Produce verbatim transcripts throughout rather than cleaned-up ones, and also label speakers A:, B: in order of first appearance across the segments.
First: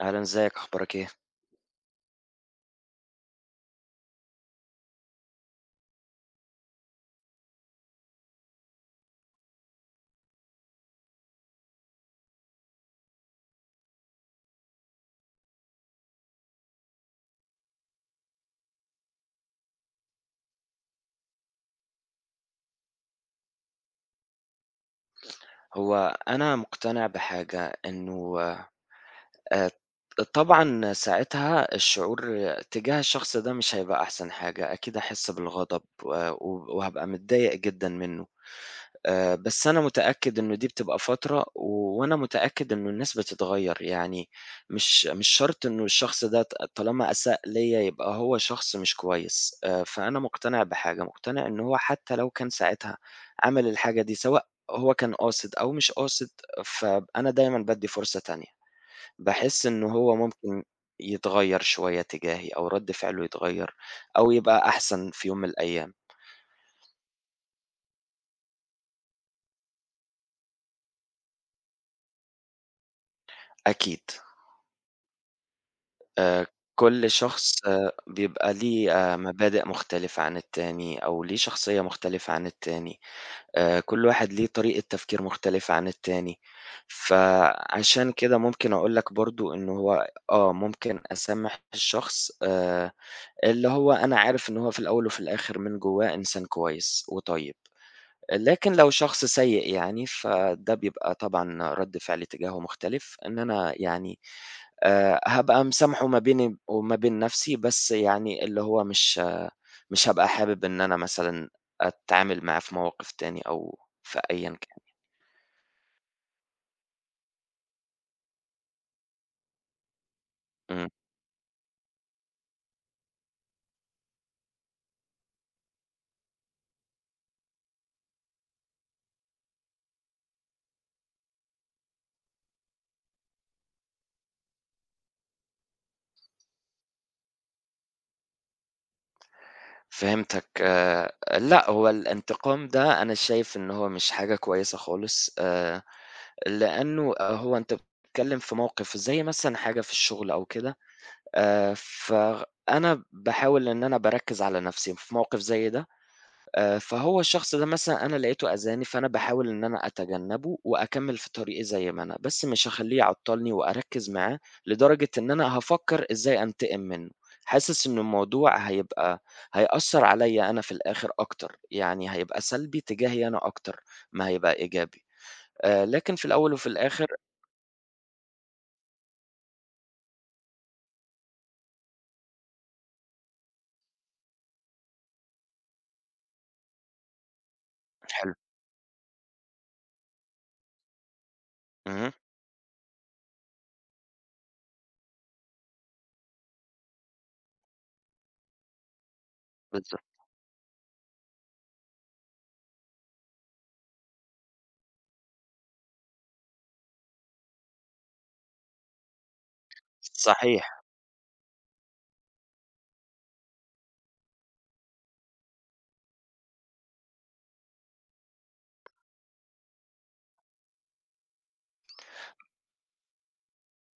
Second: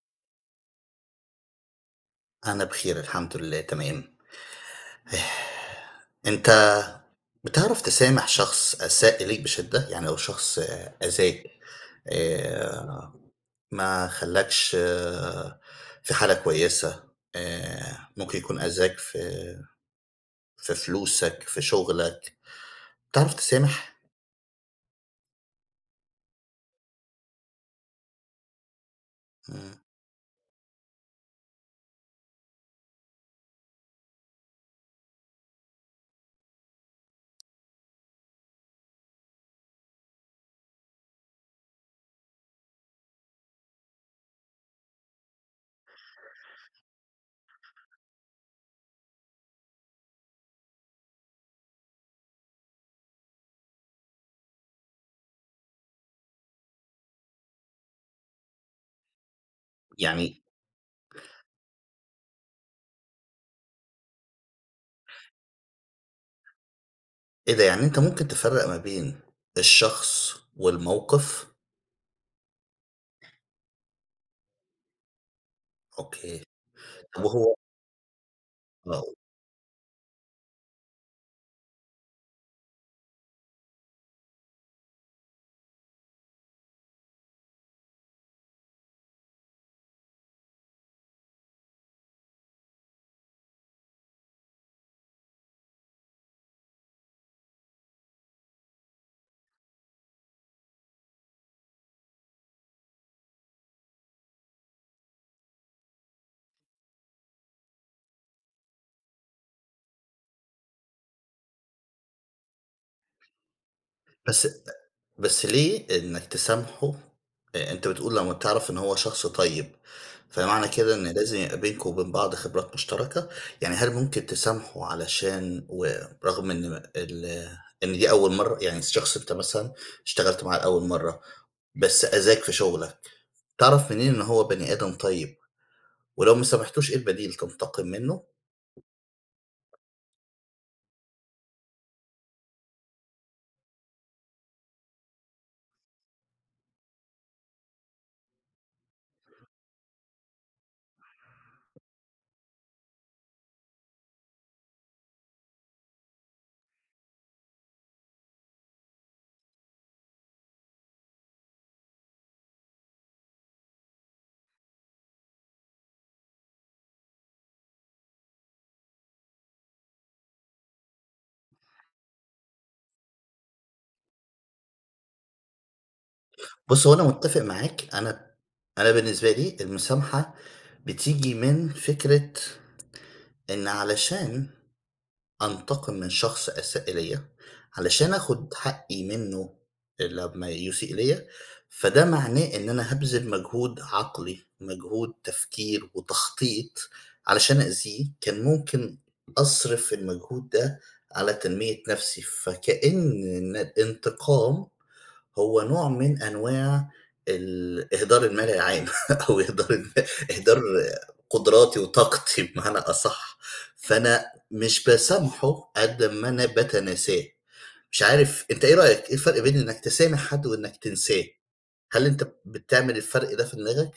A: أهلًا إزيِك أخبارك إيه؟
B: أنا بخير الحمد لله تمام. أنت بتعرف تسامح شخص أساء إليك بشدة يعني لو شخص أذاك، آآ ما خلاكش في حالة كويسة، آآ ممكن يكون أذاك في في فلوسك في شغلك تعرف تسامح؟
A: هو أنا مقتنع بحاجة، إنه آآ
B: امم.
A: طبعًا ساعتها الشعور تجاه الشخص ده مش هيبقى أحسن حاجة أكيد هاحس بالغضب و وهابقى متضايق جدًا منه، آآ بس أنا متأكد إنه دي بتبقى فترة وأنا متأكد إنه الناس بتتغير، يعني مش مش شرط إنه الشخص ده ط طالما أساء ليّا يبقى هو شخص مش كويس، آآ فأنا مقتنع بحاجة مقتنع إنه هو حتى لو كان ساعتها عمل الحاجة دي، سواء هو كان قاصد أو مش قاصد، فأنا دايمًا بادي فرصة تانية باحس إنه هو
B: يعني
A: ممكن يتغيّر شوية تجاهي أو رد فعله يتغير أو يبقى أحسن في يوم من الأيام.
B: إبه ده يعني أنت ممكن تفرّق ما بين الشخص والموقف؟
A: أكيد.
B: أوكي،
A: آآ كل
B: طَب
A: شخص
B: وهو
A: بيبقى ليه
B: آه.
A: آآ مبادئ مختلِفة عن التاني أو ليه شخصيّة مختلِفة عن التاني آآ، كل واحد ليه طريقة تفكير مختلِفة عن التاني فعشان كده ممكن أقول لك برضه إن هو آه، ممكن أسامح الشخص آآ اللي هو أنا عارف إن هو في الأول وفي الآخِر من جوّاه إنسان كويس وطيب، لكن لو شخص سيئ يعني فده بيبقى طبعًا رَد فعلي تجاهه مختلِف إن أنا يعني آآ هابقى مسامحة ما بيني وما بين نفْسي بس يعني اللي هو مش مش هابقى حابب إن أنا مثلًا أتعامل معه في مواقف تاني أو في
B: بس
A: أيًا
B: أ
A: كان يعني.
B: بس ليه إنك تسامحه، أ أنت بتقول لمّا بتعرَف إنه هو شخص طيب فمعنى
A: امم.
B: كده إن لازم يبقي بينكم وبين بعض خِبرات مشترَكة يعني هل ممكن تسامحه علشان و رغم إن ال إن دي أول مرّة، يعني الشخص أنت مثلًا اشتغلت معاه لأول مرّة بس أذاك في شُغلك تعرَف منين إن هو بني آدم طيب ولو ما سمحتوش إيه البديل تنتقم منُّه؟
A: فهِمتك، لأ هو الانتقام ده أنا شايف إن هو مش حاجة كويسة خالص آآ، لأنه هو أنت بتتكلّم في موقِف زي مثلًا حاجة في الشغل أو كده آآ، فأنا باحاول إن أنا بأركّز على نَفْسي في موقِف زي ده آآ، فهو الشخص ده مثلًا أنا لقيته أذاني، فأنا باحاول إن أنا أتجنّبه وأكمّل في طريقي زي ما أنا بس مش هاخلّيه يعطّلني وأركّز معاه لدرجة إن أنا هافكّر إزاي أنتقم منُّه حاسس إنه الموضوع هيبقى هيأثّر عليَّ أنا في الآخِر أكتر، يعني هيبقى سلبي تجاهي أنا أكتر ما هيبقى إيجابي آآ لكن في الأول وفي
B: بُصّ، هو أنا
A: الآخِر
B: متّفق معاك، أنا أنا بالنسبة لي المسامحة بتيجي من فكرة إن علشان أنتقم من شخص أساء إليَّ، علشان
A: حلو.
B: آخُد حقّي منُّه لمّا يسيء ليَّ، فده
A: امم.
B: معناه إن أنا هابذِل مجهود عقلي، مجهود تفكير وتخطيط علشان أأذيه، كان ممكن أصرِف
A: بالضبط.
B: المجهود ده على تنمية نَفْسي، فكأن ن الانتقام هو نوع من أنواع الإهدار المال العام أو إهدار الم إهدار
A: صحيح.
B: قدُراتي وطاقتي بمعنى أصح، فأنا مش باسامحه قد ما أنا باتناساه، مش عارف أنت إيه رأيك؟ إيه الفرْق بين إنك تسامح حد وإنك تنساه، هل أنت بتعمل الفرْق ده في دماغك؟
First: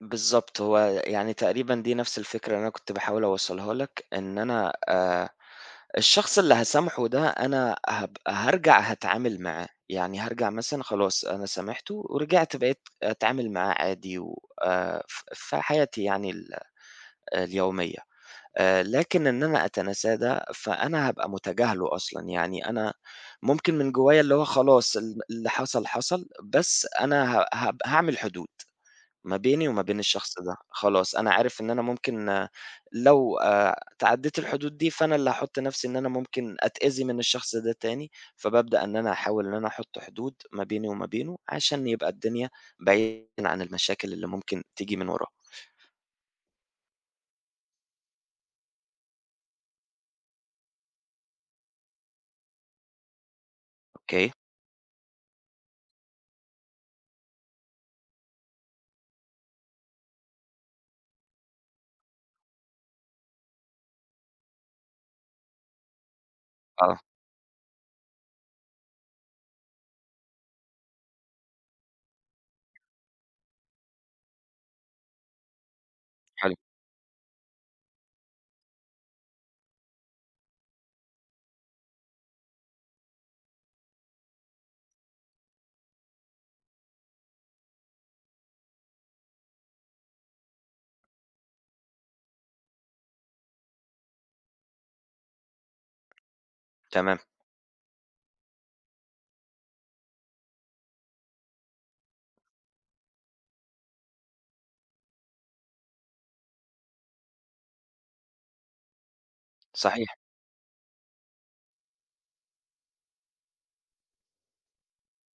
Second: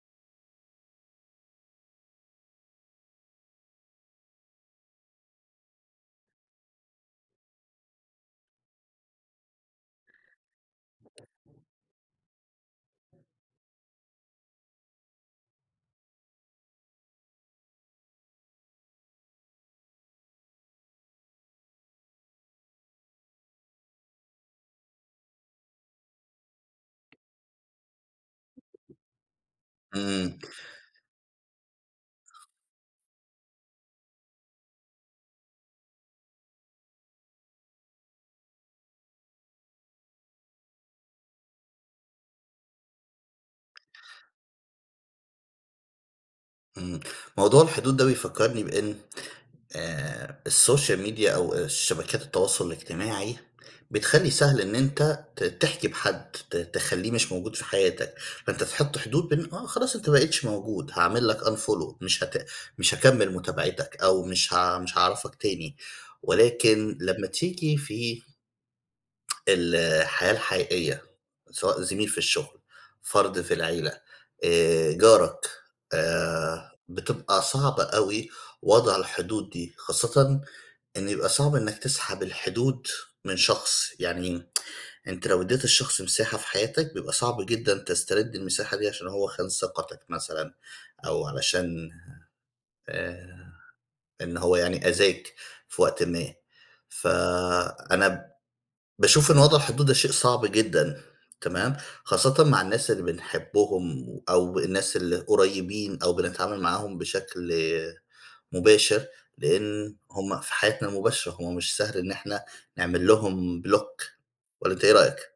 A: بالضبط هو يعني تقريبًا دي نفْس الفكرة اللي أنا كنت باحاول أوصلها لك، إن أنا آآ الشخص اللي هاسامحه ده أنا هابقى هارجع هاتعامل معاه، يعني هارجع مثلًا خلاص أنا سامحته ورجعت بقيت أتعامل معاه عادي و آآ ف في حياتي يعني ال اليوميّة، آآ لكن إن أنا أتناساه ده فأنا هابقى متجاهله أصلًا، يعني أنا ممكن من جوّايا اللي هو خلاص ال اللي حصل حصل بس أنا ه ه هاعمل حدود ما بيني وما بين
B: إمم.
A: الشخص ده، خلاص أنا عارف إن أنا ممكن لو آآ تعديت الحدود دي فأنا اللي هاحط نفْسي إن أنا ممكن أتأذي من الشخص ده تاني، فبابدأ إن أنا أحاول إن أنا أحط حدود ما بيني وما بينه عشان يبقى الدنيا بعيدًا عن المشاكل اللي ممكن تيجي من وراه.
B: إمم، موضوع الحدود ده بيفكرني بإن آآ الSocial Media أو شبكات التواصل الاجتماعي،
A: أوكي.
B: بتخلّي سهل إن أنت ت تحجب حد ت تخلّيه مش موجود في حياتك، فأنت تحط حدود ب آه خلاص أنت ما بقيتش موجود هاعمل لك unfollow مش هت مش هاكمّل متابعتك، أو مش ه مش هاعرفك تاني ولكن
A: آه.
B: لمّا تيجي في الحياة الحقيقيّة سواء زميل في الشغل فرد في العيلة آآ جارك،
A: حلو.
B: آآ بتبقى صعبة أوي وضع الحدود دي خاصًة إن بيبقى صعب إنّك تسحب الحدود من شخص، يعني أنت لو ادِيّت الشخص مساحة في حياتك بيبقى صعب جدًا تسترد المساحة دي عشان هو خان ثقتك مثلًا، أو علشان آآ إن هو يعني أذاك في وقت ما، ف
A: تمام.
B: أنا باشوف إن وضع الحدود ده شيء صعب جدًا تمام؟ خاصةً مع الناس اللي بنحبهم أو الناس اللي قريبين أو بنتعامل معاهم بشكل مباشر، لأن
A: صحيح.
B: هُم في حياتنا المباشرة هُم مش سهل إن إحنا نعمل لهم بلوك والّا أنت إيه رأيك؟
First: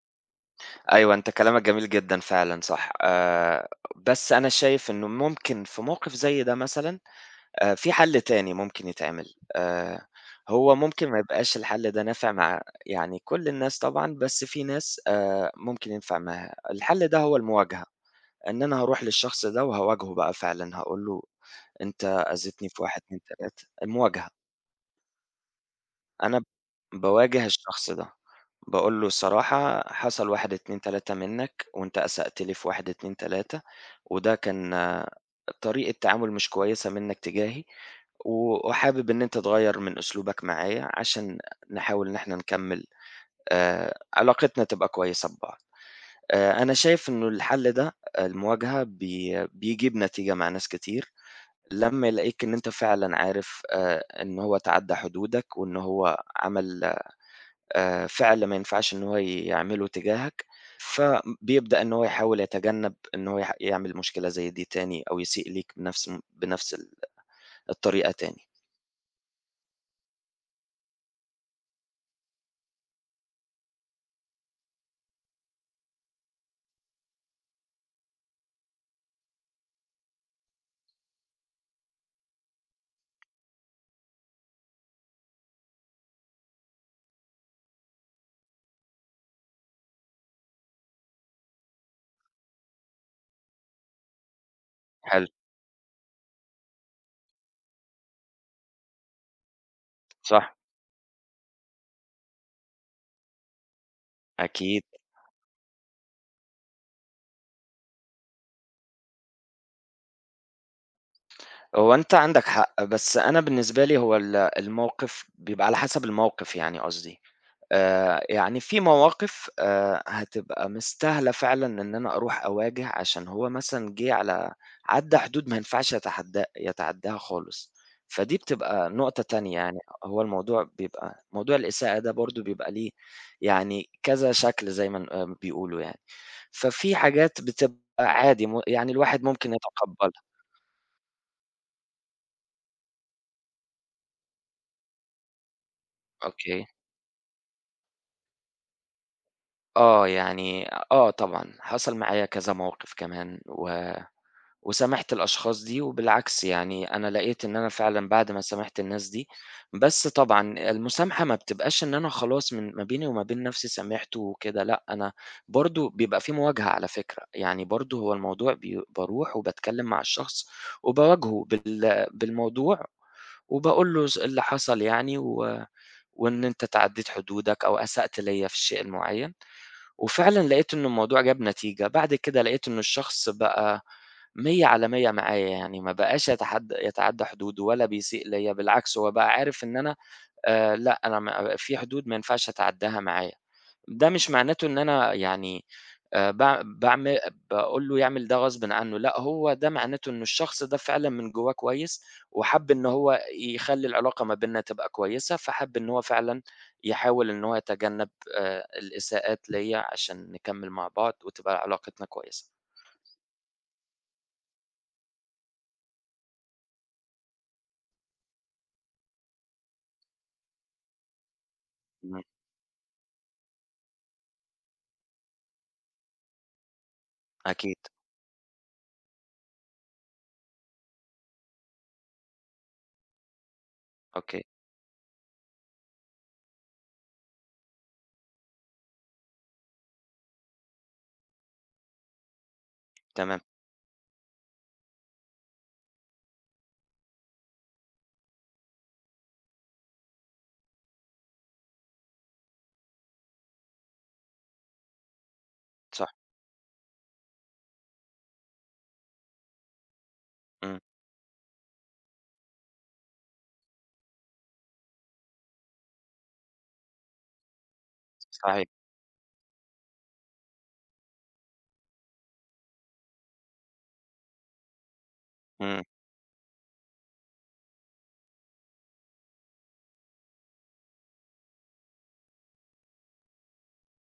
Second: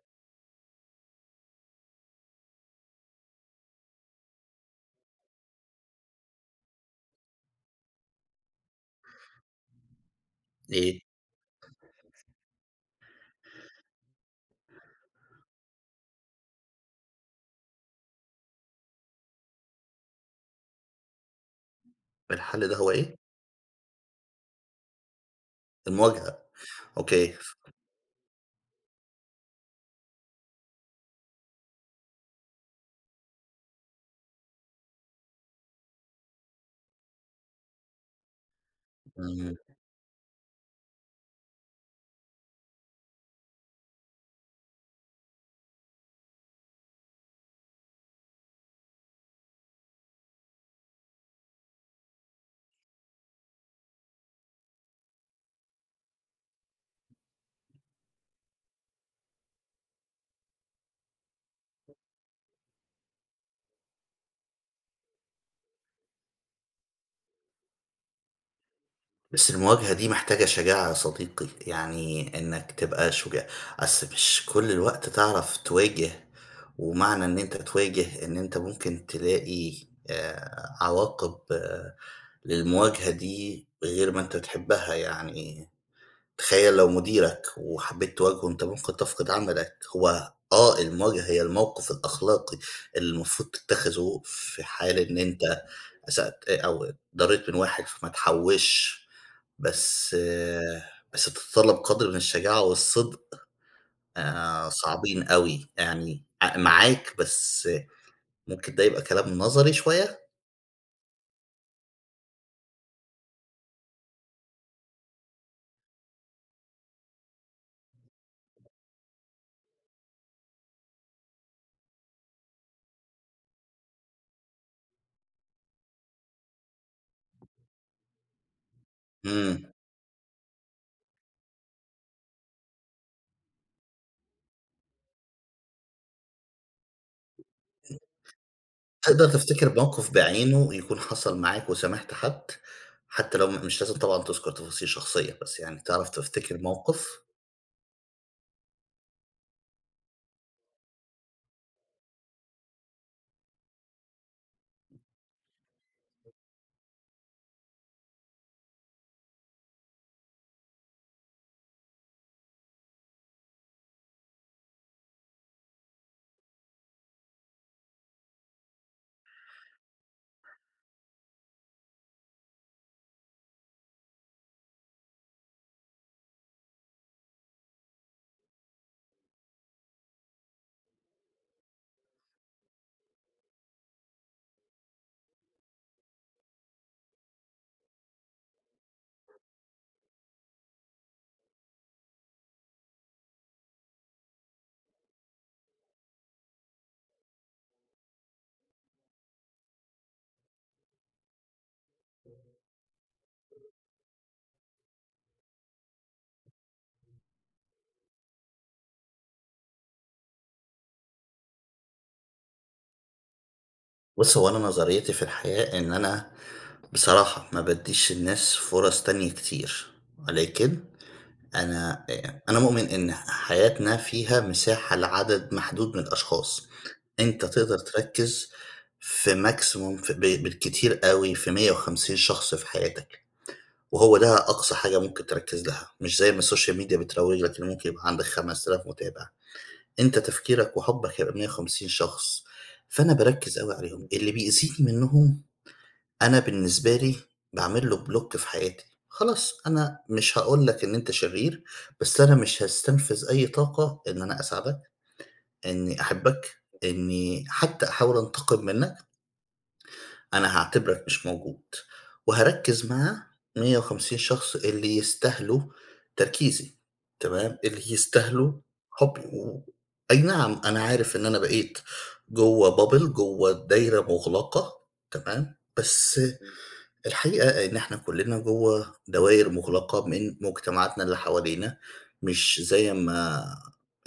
A: أيوه أنت كلامك جميل جدًا فعلًا صح، آآ بس أنا شايف إنه ممكن في موقف زي ده مثلًا آآ في حل تاني ممكن يتعمل، آآ هو
B: ليه؟
A: ممكن ما يبقاش الحل ده نافع مع يعني كل الناس طبعًا، بس في ناس آآ ممكن ينفع معاها، الحل ده هو المواجهة إن أنا هاروح للشخص ده وهاواجهه بقى فعلًا هاقول له أنت
B: الحل
A: أذيتْني
B: ده
A: في
B: هو
A: واحد
B: إيه؟
A: اتنين تلاتة المواجهة.
B: المواجهة
A: أنا
B: أوكي
A: باواجه الشخص ده، باقول له الصراحة حصل واحد اتنين تلاتة منّك، وأنت أسأت لي في واحد اتنين تلاتة وده كان طريقة تعامل مش كويسة منّك تجاهي، و وحابب إن أنت
B: إمم.
A: تغيّر من أسلوبك معايا عشان نحاول إن إحنا نكمّل آآ علاقتنا تبقى كويسة ببعض، آآ أنا شايف إنه الحل ده المواجهة بي بيجيب نتيجة مع ناس كتير، لمّا يلاقيك إن أنت فعلًا عارف آآ إن هو تعدّى حدودك وإن هو عمل آآ فعل ما ينفعش إن هو يعمله تجاهك، فبيبدأ إن هو يحاول يتجنّب إنه هو يح يعمل مشكلة زي دي تاني أو يسيء ليك بنفس بنفس ال الطريقة تاني.
B: بس المواجهة دي محتاجة شجاعة يا صديقي يعني إنك تبقى شجاع، أصل مش كل الوقت تعرف تواجه، ومعنى إن أنت تواجه إن أنت ممكن تلاقي آآ عواقب للمواجهة دي بغير ما أنت تحبها يعني، تخيل لو مديرك وحبيت تواجهه أنت ممكن تفقد عملك هو آه المواجهة هي الموقف الأخلاقي اللي المفروض تتخذه في حال إن
A: حلو.
B: أنت أسأت أو اتضريت من واحد فما تحوشش، بس
A: صح.
B: بس بتتطلب قدر من الشجاعة والصدق، آآ
A: أكيد.
B: صعبين أوي يعني ع معاك بس ممكن ده يبقى كلام نظري شوية.
A: هو أنت عندك حق، بس أنا بالنسبة لي هو ال الموقف بيبقى على حسب الموقف يعني قصدي، آآ يعني في مواقف آآ هتبقى مستاهلة فعلًا إن أنا أروح أواجه عشان هو مثلًا جه على عدّى حدود ما ينفعش يتحدا يتعداها خالص، فدي بتبقى نقطة تانية
B: إمم.
A: يعني هو الموضوع بيبقى موضوع الإساءة ده برضه بيبقى ليه يعني كذا شكل زيّ ما ن آآ ما بيقولوا يعني، ففي حاجات بتبقى عادي م يعني الواحد
B: تقدر
A: ممكن
B: تفتكر موقف
A: يتقبلها.
B: بعينه ويكون حصل معاك وسامحت حد، حتى لو م مش لازم طبعًا تُذكر تفاصيل شخصية بس يعني تعرف تفتكر
A: أوكي.
B: موقف؟
A: آه، يعني آه طبعًا، حصل معايا كذا موقِف كمان و وسامحت الأشخاص دي وبالعكس يعني أنا لقيت إن أنا فعلًا بعد ما سامحت الناس دي بس طبعًا المسامحة ما بتبقاش إن أنا خلاص من ما بيني وما بين نَفْسي سامحت وكده لأ، أنا برضه بيبقى في مواجهة على فكرة، يعني برضه هو الموضوع بي باروح وباتكلّم مع الشخص وباواجهه بال بالموضوع وباقول له س اللي حصل يعني و وإن أنت اتعدّيت حدودك أو أسأت ليّا في الشيء المعيّن وفعلًا لقيت إنّه الموضوع جاب نتيجة، بعد كده لقيت إنّه الشخص بقى مِيّة على مِيّة معايا، يعني ما باقاش يتحدّى يتعدّى حدوده ولا بيسيء ليّا بالعكس، هو بقى عارف إن أنا آآ لأ، أنا ما في حدود ما ينفعش أتعدّاها معاه. ده مش معناته إن أنا يعني آآ باع باعم باقول له يعمل ده غصبٍ عنّه، لأ هو ده معناته إنّه الشخص ده فعلًا من جوّاه كويّس وحَب إنّه هو يخلّي العلاقة ما بيننا تبقى كويّسة، فحَب إنّه هو فعلًا يحاول إن هو يتجنَّب آآ الإساءات ليّا عشان نكمّل مع بعض وتبقى علاقتنا كويسة.
B: بُص، هو أنا نظريّتي في الحياة إن أنا بصراحة ما بادّيش الناس فُرَص تانية كتير، ولكن أنا
A: [unintelligible]
B: آآ أنا مؤمن إن ح حياتنا فيها مساحة لعدد محدود من الاشخاص، أنت
A: أكيد.
B: تقدر تركِّز في maximum في ب بالكتير أوي في مِيّة وخمسين شخص في حياتك وهو ده
A: أوكي.
B: أقصى حاجة ممكن تركِّز لها مش زي ما السوشيال ميديا بتروَّج لك إنه ممكن يبقى عندك خَمَس آلاف متابع. أنت تفكيرك وحُبّك هيبقى بمِيّة وخمسين شخص، فأنا
A: تمام.
B: باركِّز أوي عليهم، اللي بيزيد منّهم، أنا بالنسبة لي باعمل له block في حياتي. خلاص أنا مش هاقول لك إن أنت شرير، بس أنا مش هاستنفذ أي طاقة إن أنا أساعدك، إنّي
A: صح.
B: أحبك، إنّي حتّى أحاول أنتقم منّك. أنا
A: إمم.
B: هاعتبرك مش موجود وهاركِّز مع مِيّة وخمسين شخص اللي يستاهلوا تركيزي تمام، اللي يستاهلوا
A: صحيح.
B: حُبّي أي نعم أنا عارف إن أنا بقيت جوّه bubble، جوّه دايرة مُغلقة تمام،
A: إمم.
B: بس الحقيقة إن إحنا كُلّنا جوّه دواير مُغلقة من مجتمعاتنا اللي حوالينا مش زي ما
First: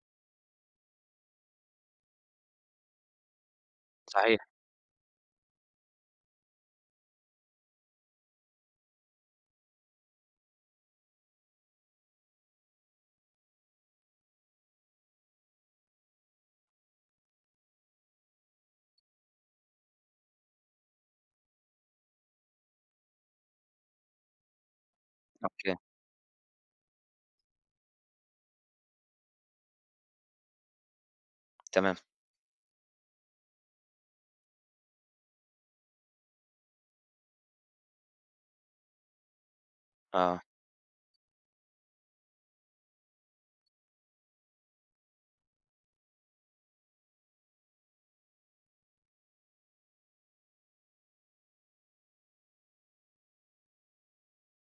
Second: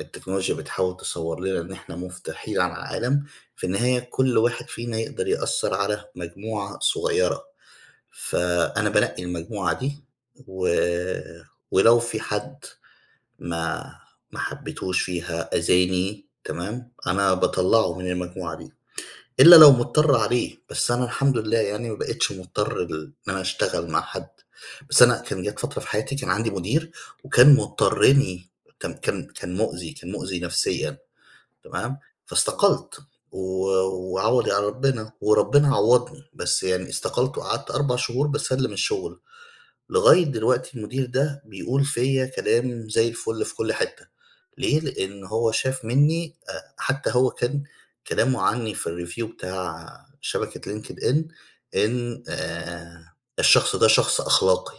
B: التكنولوجيا بتحاول تصوَّر لنا إن إحنا مُفتوحين على العالم في النهاية كل
A: صحيح.
B: واحد فينا يقدر يأثّر على مجموعة صغيرة، فأنا بانقّي المجموعة دي و ولو في حد ما ما حبّيتوش فيها أذاني تمام، أنا باطلّعه من المجموعة دي إلّا لو مضطر عليه، بس أنا الحمد لله يعني ما بقيتش مضطر لل إن أنا أشتغل مع حد، بس أنا كان جات
A: أوكي.
B: فترة في حياتي كان عندي مدير وكان مُضطرِّني كان كان كان مُؤذي، كان مُؤذي نفسيًا
A: تمام.
B: تمام، فاستقلت و وعوضي على ربِّنا وربِّنا عوَّضني، بس يعني استقلت وقعدت أربع شهور باسلِّم الشُغل. لغاية
A: آه.
B: دلوقتي المدير ده بيقول فيّا كلام زي الفُل في كل حتّة ليه؟ لإن هو شاف منّي آآ حتّى هو كان كلامه عنّي في الreview بتاع شبكة linked in إن آآ "الشخص ده شخص أخلاقي،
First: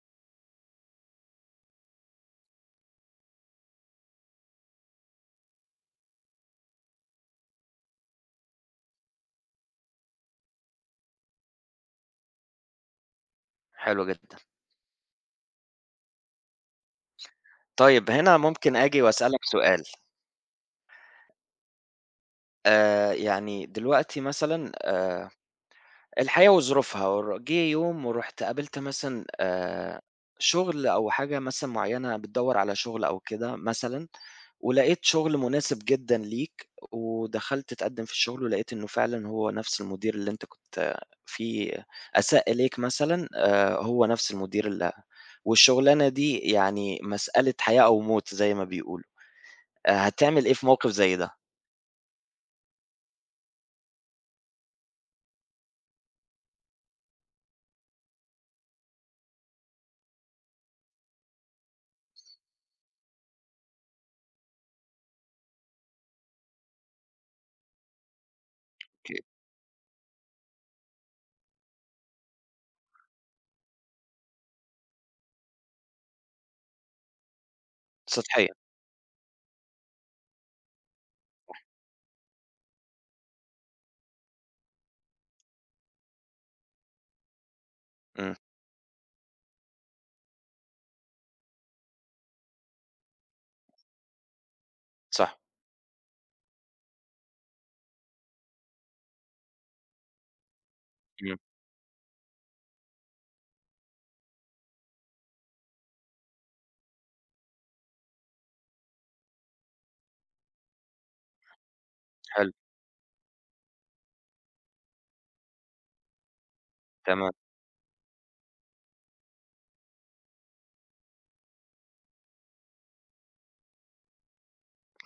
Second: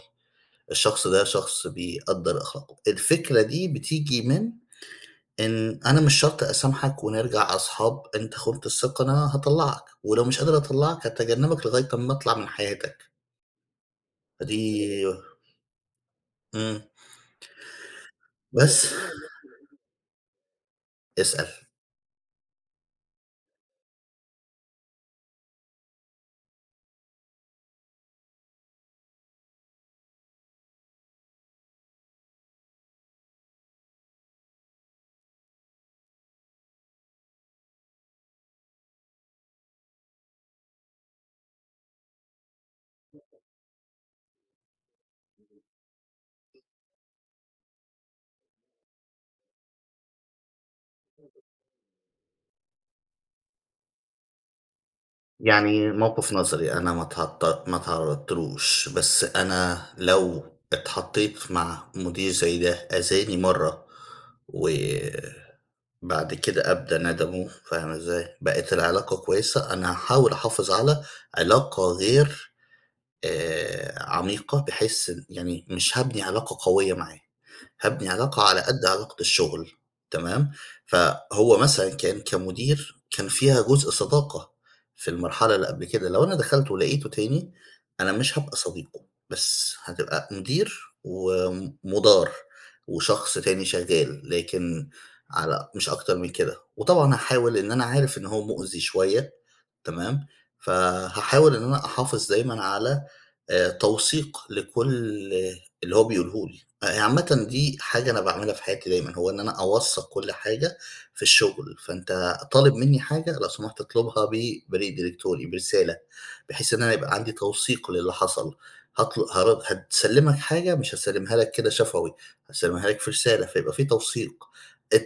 B: الشخص ده شخص بيقدّر أخلاقه." الفكرة دي بتيجي من إن أنا مش شرط أسامحك ونرجع أصحاب، أنت خُنت الثقة أنا هاطلّعك ولو مش قادر أطلّعك، هاتجنّبك لغاية أمّا أطلع من حياتك.
A: حلو جدًا.
B: دي إمم.
A: طيب، هنا ممكن
B: بس.
A: آجي وأسألك سؤال؟
B: أسأل.
A: آآ يعني دلوقتي مثلًا آآ الحياة وظروفها ور جه يوم ورُحت قابلت مثلًا آآ شُغل أو حاجة مثلًا معيّنة بتدوّر على شُغل أو كده مثلًا ولقيت شُغل مناسِب جدًا ليك ودخَلت تقدِّم في الشغل ولقيت إنّه فعلًا هو نفْس المدير اللي أنت كنت في أساء إليك مثلًا آآ هو نفْس المدير ال والشغلانة دي يعني مسألة حياة أو موت زي ما بيقولوا آآ، هتعمل إيه في موقِف زي ده؟
B: يعني موقِف نظري أنا ما تعط ما تعرّضتلوش بس أنا لو اتحطّيت مع مدير زي ده أذاني مرّة وبعد كده أبدى ندمه، فاهمة إزاي بقت العلاقة
A: أوكي.
B: كويّسة، أنا هاحاول أحافظ على علاقة غير آآ عميقة، بحيث إن يعني مش هابني علاقة قويّة معاه. هابني علاقة
A: سطحية.
B: على قد علاقة الشغل تمام، فهو
A: صح.
B: مثلًا كان كمدير كان فيها جزء صداقة في المرحلة اللي قبْل كده، لو أنا دخَلت ولقيته تاني أنا
A: إمم.
B: مش هابقى صديقه بس هتبقى مدير ومُدار وشخص تاني شغّال، لكن
A: صح.
B: على مش أكتر من كده وطبعًا هاحاول إن أنا عارف، إن هو مؤذي شويّة تمام،
A: إمم.
B: فهاحاول إن أنا أحافظ دايمًا على آآ توثيق لكلّ اللي هو بيقوله لي عامًة دي حاجة أنا باعملها في حياتي دايمًا، هو إن أنا أوثّق كل حاجة في الشغل، فأنت
A: حلو
B: طالب منّي حاجة لو سمحت اطلبها ب بريد إلكتروني، برسالة، بحيث إن أنا يبقى
A: تمام.
B: عندي توثيق للي حصَل، هط هار هاسلّمك حاجة مش هاسلّمها لك كده شفوي هاسلّمها لك في رسالة، فيبقى في توثيق،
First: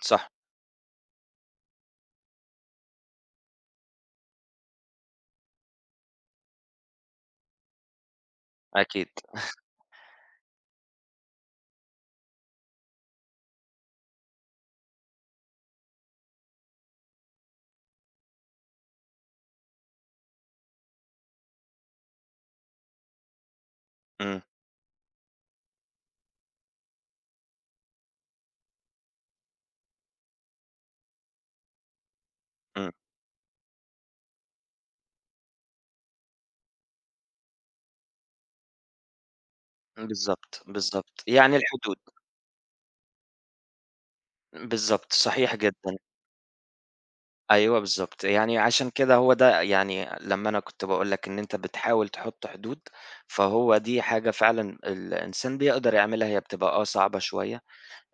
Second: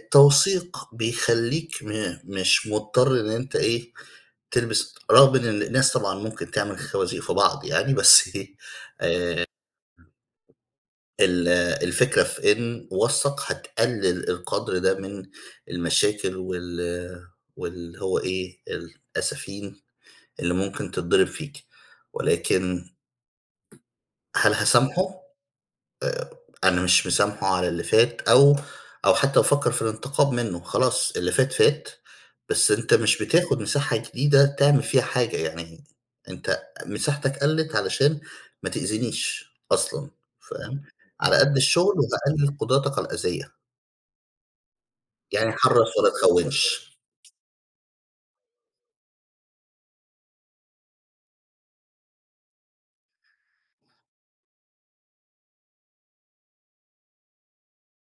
A: صح.
B: بيخلّيك م مش مضطَر إن أنت إيه، تلبِس رغم إن الناس طبعًا ممكن تعمل خوازيق في بعض يعني بس إيه
A: أكيد.
B: آآ ال الفكرة في إن وثّق هتقلّل القدْر ده من المشاكل وال واللي هو إيه، الأسافين اللي ممكن تتضرَب فيك ولكن
A: إمم.
B: هل هاسامحه، آآ أنا مش مسامحه على اللي فات أو أو حتى أفكر في الانتقام منّه، خلاص اللي فات، فات، بس
A: إمم.
B: أنت مش بتاخد مساحة جديدة تعمل فيها حاجة، يعني أنت مساحتك قَلَّت علشان ما تأذنيش
A: إمم،
B: أصلًا
A: بالضبط،
B: فاهم،
A: بالضبط
B: على قد
A: يعني
B: الشغل
A: الحدود.
B: وباقلّل قدراتك على الأذية.
A: بالضبط،
B: يعني
A: صحيح
B: حِرص
A: جدًا.
B: ولا تخونش.
A: أيوه بالضبط، يعني عشان كده هو ده يعني لمّا أنا كنت باقول لك إن أنت بتحاول تحُط حدود، فهو دي حاجة فعلًا الإنسان بيقدَر يعملها، هي بتبقى آه صعبة شوية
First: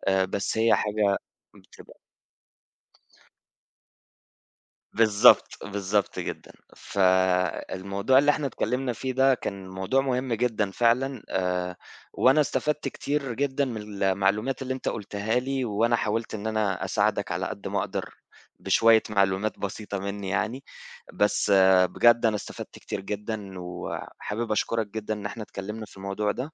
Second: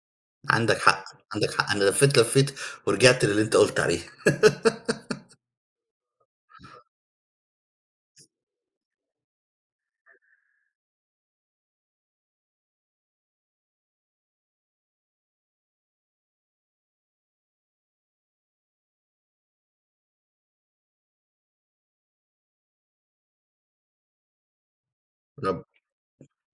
A: آآ، بس هي
B: عندك حق،
A: حاجة
B: عندك حق، أنا
A: بتبقى
B: لفّيت، لفّيت ورجِعت للي أنت قُلت عليه.
A: بالضبط، بالضبط، جدًا، فالموضوع اللي إحنا اتكلّمنا في ده كان موضوع مهم جدًا فعلًا آآ وأنا استفدت كتير جدًا من المعلومات اللي أنت قُلتها لي وأنا حاولت إن أنا أساعدك على قد ما أقدر بشويّة معلومات بسيطة مني يعني بس بجد أنا استفدت كتير جدًا وحابب أشكُرك جدًا إن إحنا
B: رب
A: اتكلّمنا في الموضوع ده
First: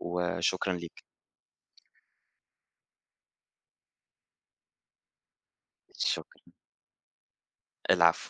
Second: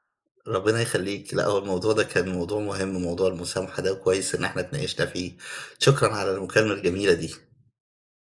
A: وشكرًا
B: ربّنا
A: ليك.
B: يخلّيك، لأ هو الموضوع ده كان موضوع مهم موضوع المسامحة ده وكويس إن احنا اتناقشنا في شكرًا على
A: شكرًا.
B: المكالمة الجميلة دي.
A: العفو.